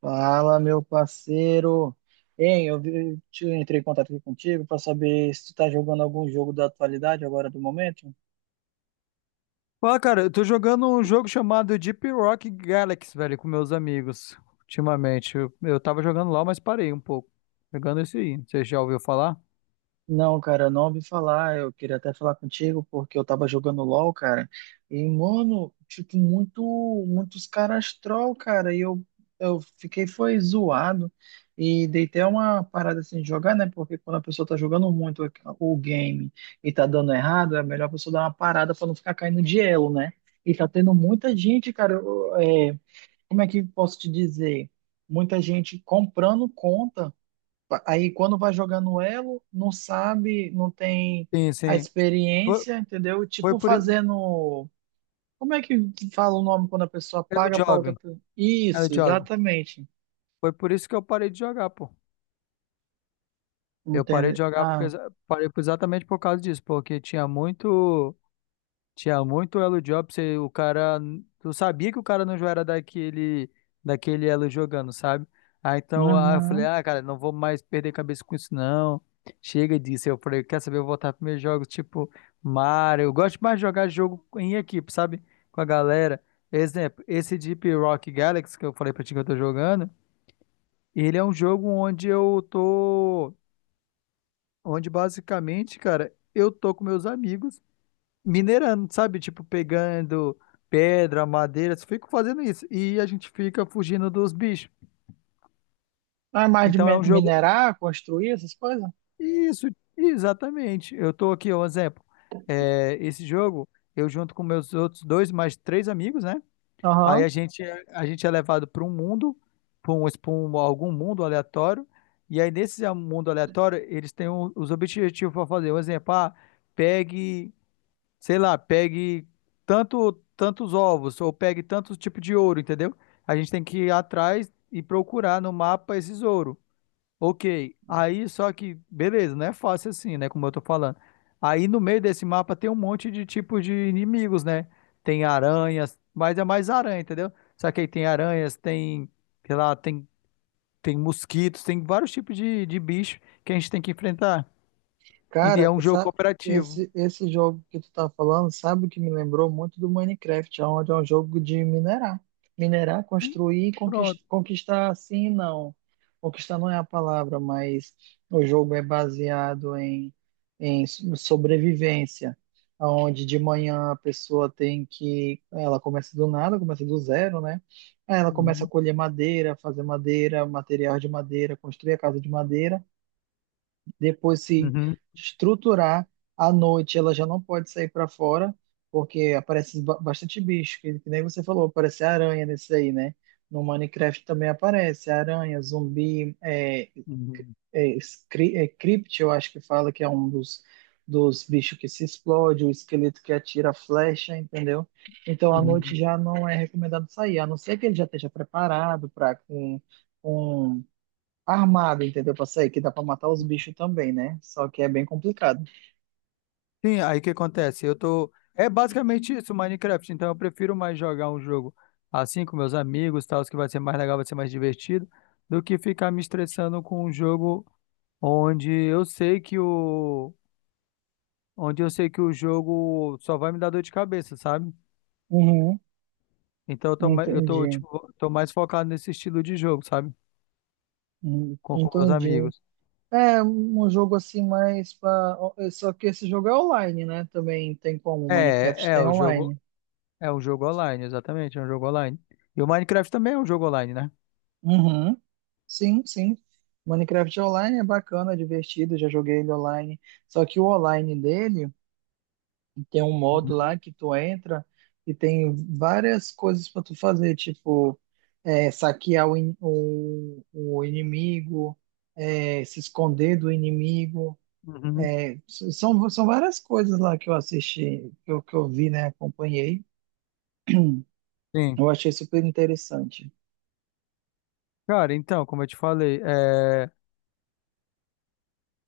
Fala, meu parceiro. Hein, eu vi- te- Entrei em contato aqui contigo para saber se tu tá jogando algum jogo da atualidade agora do momento. Fala, cara, eu tô jogando um jogo chamado Deep Rock Galaxy, velho, com meus amigos, ultimamente. Eu tava jogando lá, mas parei um pouco. Jogando esse aí. Você já ouviu falar? Não, cara, eu não ouvi falar. Eu queria até falar contigo porque eu tava jogando LoL, cara. E, mano, tipo, muitos caras troll, cara. Eu fiquei, foi zoado. E dei até uma parada assim de jogar, né? Porque quando a pessoa tá jogando muito o game e tá dando errado, é melhor a pessoa dar uma parada pra não ficar caindo de elo, né? E tá tendo muita gente, cara. Como é que posso te dizer? Muita gente comprando conta. Aí quando vai jogar no elo, não sabe, não tem Sim, a sim. Foi, experiência, entendeu? foi Tipo por isso. fazendo. Como é que fala o nome quando a pessoa É do paga para outra Job. pessoa? É do Isso, Job. exatamente. Foi por isso que eu parei de jogar, pô. Eu parei de Entende? jogar porque, Ah, exatamente por causa disso, porque tinha muito. Tinha muito elo job, você, o cara, eu sabia que o cara não era daquele, daquele elo jogando, sabe? Aí então aí eu falei, uhum. ah, cara, não vou mais perder cabeça com isso não. Chega disso. Eu falei, quer saber, eu vou voltar para meus jogos tipo Mario. Eu gosto mais de jogar jogo em equipe, sabe? Com a galera. Exemplo, esse Deep Rock Galaxy que eu falei pra ti que eu tô jogando, ele é um jogo onde eu tô, onde basicamente, cara, eu tô com meus amigos minerando, sabe? Tipo, pegando pedra, madeira, só fico fazendo isso. E a gente fica fugindo dos bichos. Ah, mais de Então é um jogo. minerar, construir essas coisas? Isso, exatamente. Eu tô aqui, um exemplo. É, esse jogo, eu junto com meus outros dois, mais três amigos, né? Aí Aham. a gente, a gente é levado para um mundo, para um, pra um- algum mundo aleatório. E aí, nesse mundo aleatório, eles têm os objetivos para fazer. Um exemplo, ah, pegue. Sei lá, pegue tantos ovos ou pegue tantos tipos de ouro, entendeu? A gente tem que ir atrás e procurar no mapa esses ouro. Ok, aí só que, beleza, não é fácil assim, né? Como eu tô falando. Aí no meio desse mapa tem um monte de tipos de inimigos, né? Tem aranhas, mas é mais aranha, entendeu? Só que aí tem aranhas, tem, sei lá, tem, tem mosquitos, tem vários tipos de bicho que a gente tem que enfrentar. E é Cara, um jogo cooperativo. Esse jogo que tu tá falando, sabe o que me lembrou muito? Do Minecraft, onde é um jogo de minerar. Minerar, Sim, construir e conquistar, pronto. conquistar sim não. Conquistar não é a palavra, mas o jogo é baseado em sobrevivência, onde de manhã a pessoa tem que. Ela começa do nada, começa do zero, né? Aí ela começa a Uhum. colher madeira, fazer madeira, material de madeira, construir a casa de madeira depois se Uhum. estruturar. À noite ela já não pode sair para fora, porque aparece bastante bicho, que nem você falou, aparece aranha nesse aí, né? No Minecraft também aparece aranha, zumbi, Uhum, crypt, eu acho que fala que é um dos bichos que se explode, o esqueleto que atira flecha, entendeu? Então à uhum. noite já não é recomendado sair, a não ser que ele já esteja preparado para com armado, entendeu? Pra sair, que dá pra matar os bichos também, né? Só que é bem complicado. Sim, aí o que acontece? Eu tô. É basicamente isso, Minecraft. Então eu prefiro mais jogar um jogo assim com meus amigos, tal, que vai ser mais legal, vai ser mais divertido, do que ficar me estressando com um jogo onde eu sei que o. Onde eu sei que o jogo só vai me dar dor de cabeça, sabe? Uhum, Então eu tô, eu tô, entendi. tipo, tô mais focado nesse estilo de jogo, sabe? Uhum, Com meus entendi. amigos. É um jogo assim mais pra... Só que esse jogo é online, né? Também tem como. Minecraft É tem o jogo. online. É um jogo online, exatamente, é um jogo online. E o Minecraft também é um jogo online, né? Uhum. Sim, sim. Minecraft é online, é bacana, é divertido. Já joguei ele online. Só que o online dele. Tem um modo Uhum. lá que tu entra e tem várias coisas para tu fazer, tipo é, saquear o inimigo, é, se esconder do inimigo. Uhum, São, são várias coisas lá que eu assisti, que eu vi, né? Acompanhei. sim. Eu achei super interessante. Cara, então, como eu te falei, é,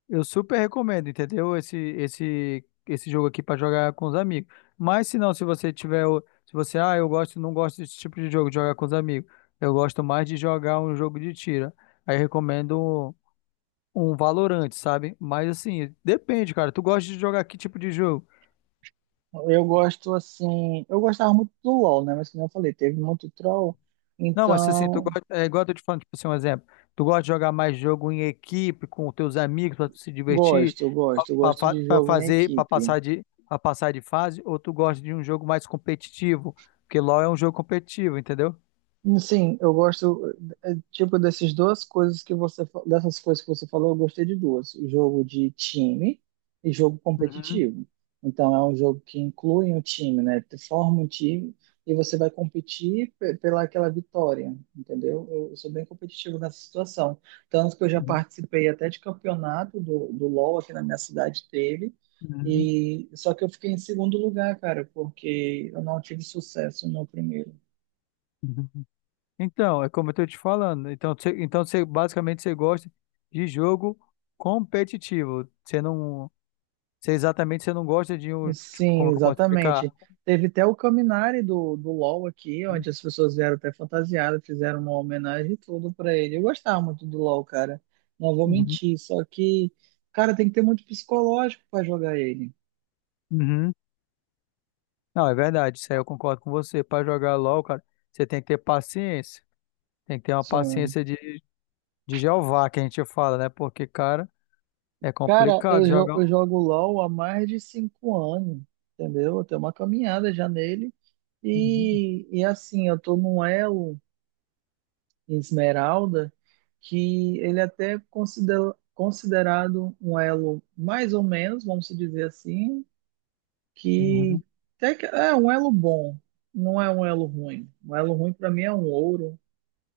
eu super recomendo, entendeu? Esse jogo aqui pra jogar com os amigos. Mas se não, se você tiver, se você, ah, eu gosto, não gosto desse tipo de jogo de jogar com os amigos. Eu gosto mais de jogar um jogo de tiro. Aí eu recomendo um, um Valorant, sabe? Mas assim, depende, cara. Tu gosta de jogar que tipo de jogo? Eu gosto assim, eu gostava muito do LoL, né? Mas como eu falei, teve muito troll, Não, mas assim, tu então gosta, é igual eu tô te falando, tipo assim, um exemplo. Tu gosta de jogar mais jogo em equipe, com teus amigos, pra tu se divertir, eu pra, gosto pra- de pra jogo em fazer, equipe. Pra passar de fase, ou tu gosta de um jogo mais competitivo? Porque LoL é um jogo competitivo, entendeu? Sim, eu gosto. Tipo, dessas coisas que você falou, eu gostei de duas: o jogo de time e jogo Uhum, competitivo. Então, é um jogo que inclui um time, né? Tu forma um time e você vai competir pela aquela vitória, entendeu? Eu sou bem competitivo nessa situação. Tanto que eu já uhum, participei até de campeonato do LoL aqui na minha cidade, teve. uhum, E, só que eu fiquei em segundo lugar, cara, porque eu não tive sucesso no primeiro. uhum. Então, é como eu tô te falando. Então, você, basicamente você gosta de jogo competitivo. Você exatamente você não gosta de um, tipo, Sim, como é que eu posso explicar? exatamente. Teve até o Caminari do LoL aqui, onde as pessoas vieram até fantasiadas, fizeram uma homenagem e tudo pra ele. Eu gostava muito do LoL, cara. Não vou Uhum, mentir, só que, cara, tem que ter muito psicológico pra jogar ele. uhum. Não, é verdade, isso aí eu concordo com você. Para jogar LOL, cara, você tem que ter paciência. Tem que ter uma Sim. paciência de Jeová, que a gente fala, né? Porque, cara, é Cara, complicado jogar. eu Um, jogo LoL há mais de 5 anos, entendeu? Eu tenho uma caminhada já nele. uhum, E assim, eu tô num elo. Esmeralda, que ele até é considerado um elo mais ou menos, vamos dizer assim, uhum, que até que é um elo bom, não é um elo ruim. Um elo ruim para mim é um ouro,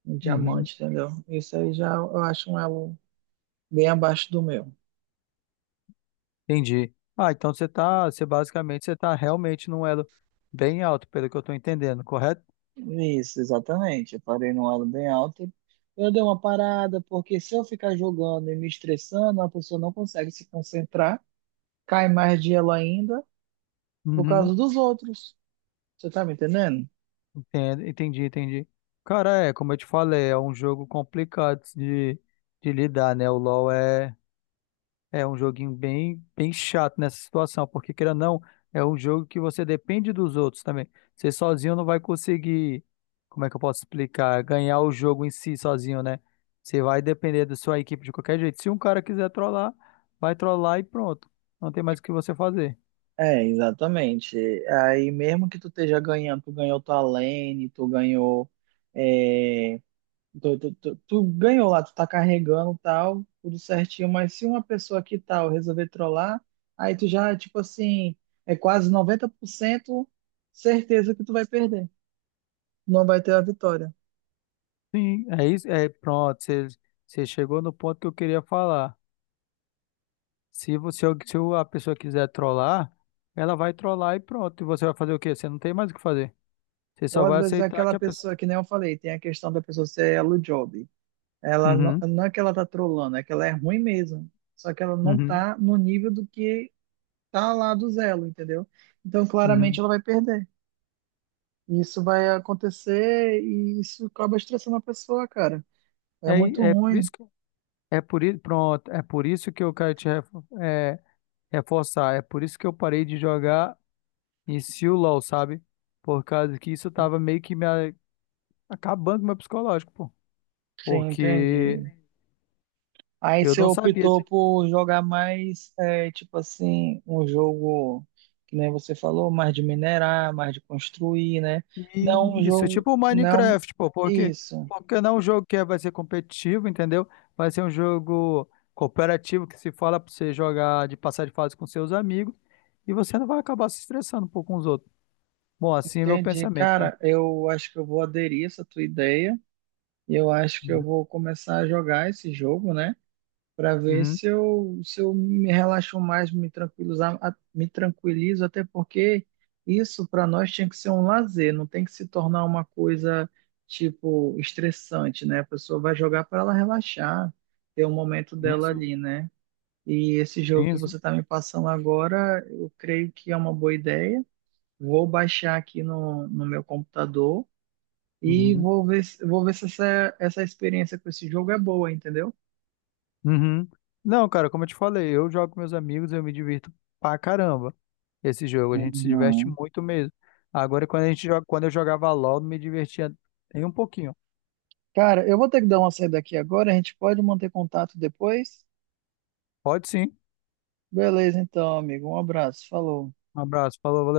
um uhum. diamante, entendeu? Isso aí já eu acho um elo bem abaixo do meu. Entendi. Ah, então você tá, você basicamente, você tá realmente num elo bem alto, pelo que eu tô entendendo, correto? Isso, exatamente. Eu parei num elo bem alto e eu dei uma parada, porque se eu ficar jogando e me estressando, a pessoa não consegue se concentrar, cai mais de elo ainda por Uhum, causa dos outros. Você tá me entendendo? entendo, entendi, entendi. Cara, é, como eu te falei, é um jogo complicado de lidar, né? O LoL é. É um joguinho bem, bem chato nessa situação, porque queira ou não, é um jogo que você depende dos outros também. Você sozinho não vai conseguir, como é que eu posso explicar, ganhar o jogo em si sozinho, né? Você vai depender da sua equipe de qualquer jeito. Se um cara quiser trollar, vai trollar e pronto. Não tem mais o que você fazer. É, exatamente. Aí mesmo que tu esteja ganhando, tu ganhou tua lane, tu ganhou, é, tu ganhou lá, tu tá carregando tal, tudo certinho, mas se uma pessoa que tal resolver trollar, aí tu já, tipo assim, é quase 90% certeza que tu vai perder. Não vai ter a vitória. Sim, é isso, é pronto. Você, você chegou no ponto que eu queria falar. Se você, se a pessoa quiser trollar, ela vai trollar e pronto. E você vai fazer o quê? Você não tem mais o que fazer. Você só Ou às vai vezes é aceitar que aquela a pessoa pessoa, que nem eu falei, tem a questão da pessoa ser elo job. Ela não, uhum, não é que ela tá trolando, é que ela é ruim mesmo. Só que ela não uhum, tá no nível do que tá lá do Zelo, entendeu? Então, claramente, uhum. ela vai perder. Isso vai acontecer e isso acaba estressando a pessoa, cara. É muito É por ruim. isso que pronto, é por isso que eu quero te reforçar. É por isso que eu parei de jogar em si o LoL, sabe? Por causa que isso tava meio que me acabando com o meu psicológico, pô. Sim, Porque entendi. Aí eu você não sabia optou por jogar mais, é, tipo assim, um jogo que nem você falou, mais de minerar, mais de construir, né? Não um isso, é jogo, tipo o não Minecraft, pô, isso. porque não é um jogo que é, vai ser competitivo, entendeu? Vai ser um jogo cooperativo que se fala pra você jogar de passar de fase com seus amigos e você não vai acabar se estressando, pô, com os outros. Bom, assim é meu Entendi, pensamento, né? cara. Eu acho que eu vou aderir essa tua ideia. E eu acho que eu Uhum. vou começar a jogar esse jogo, né? Para ver Uhum. se eu, se eu me relaxo mais, me tranquilizo, até porque isso para nós tinha que ser um lazer, não tem que se tornar uma coisa tipo estressante, né? A pessoa vai jogar para ela relaxar, ter um momento dela Isso, ali, né? E esse jogo que isso. você tá me passando agora, eu creio que é uma boa ideia. Vou baixar aqui no meu computador e Uhum. vou ver, vou ver se essa experiência com esse jogo é boa, entendeu? Uhum. Não, cara, como eu te falei, eu jogo com meus amigos, eu me divirto pra caramba. Esse jogo, a gente se diverte Uhum. muito mesmo. Agora, quando a gente joga, quando eu jogava LOL, não me divertia nem um pouquinho. Cara, eu vou ter que dar uma saída aqui agora, a gente pode manter contato depois? Pode sim. Beleza, então, amigo. Um abraço, falou. Um abraço, falou, valeu.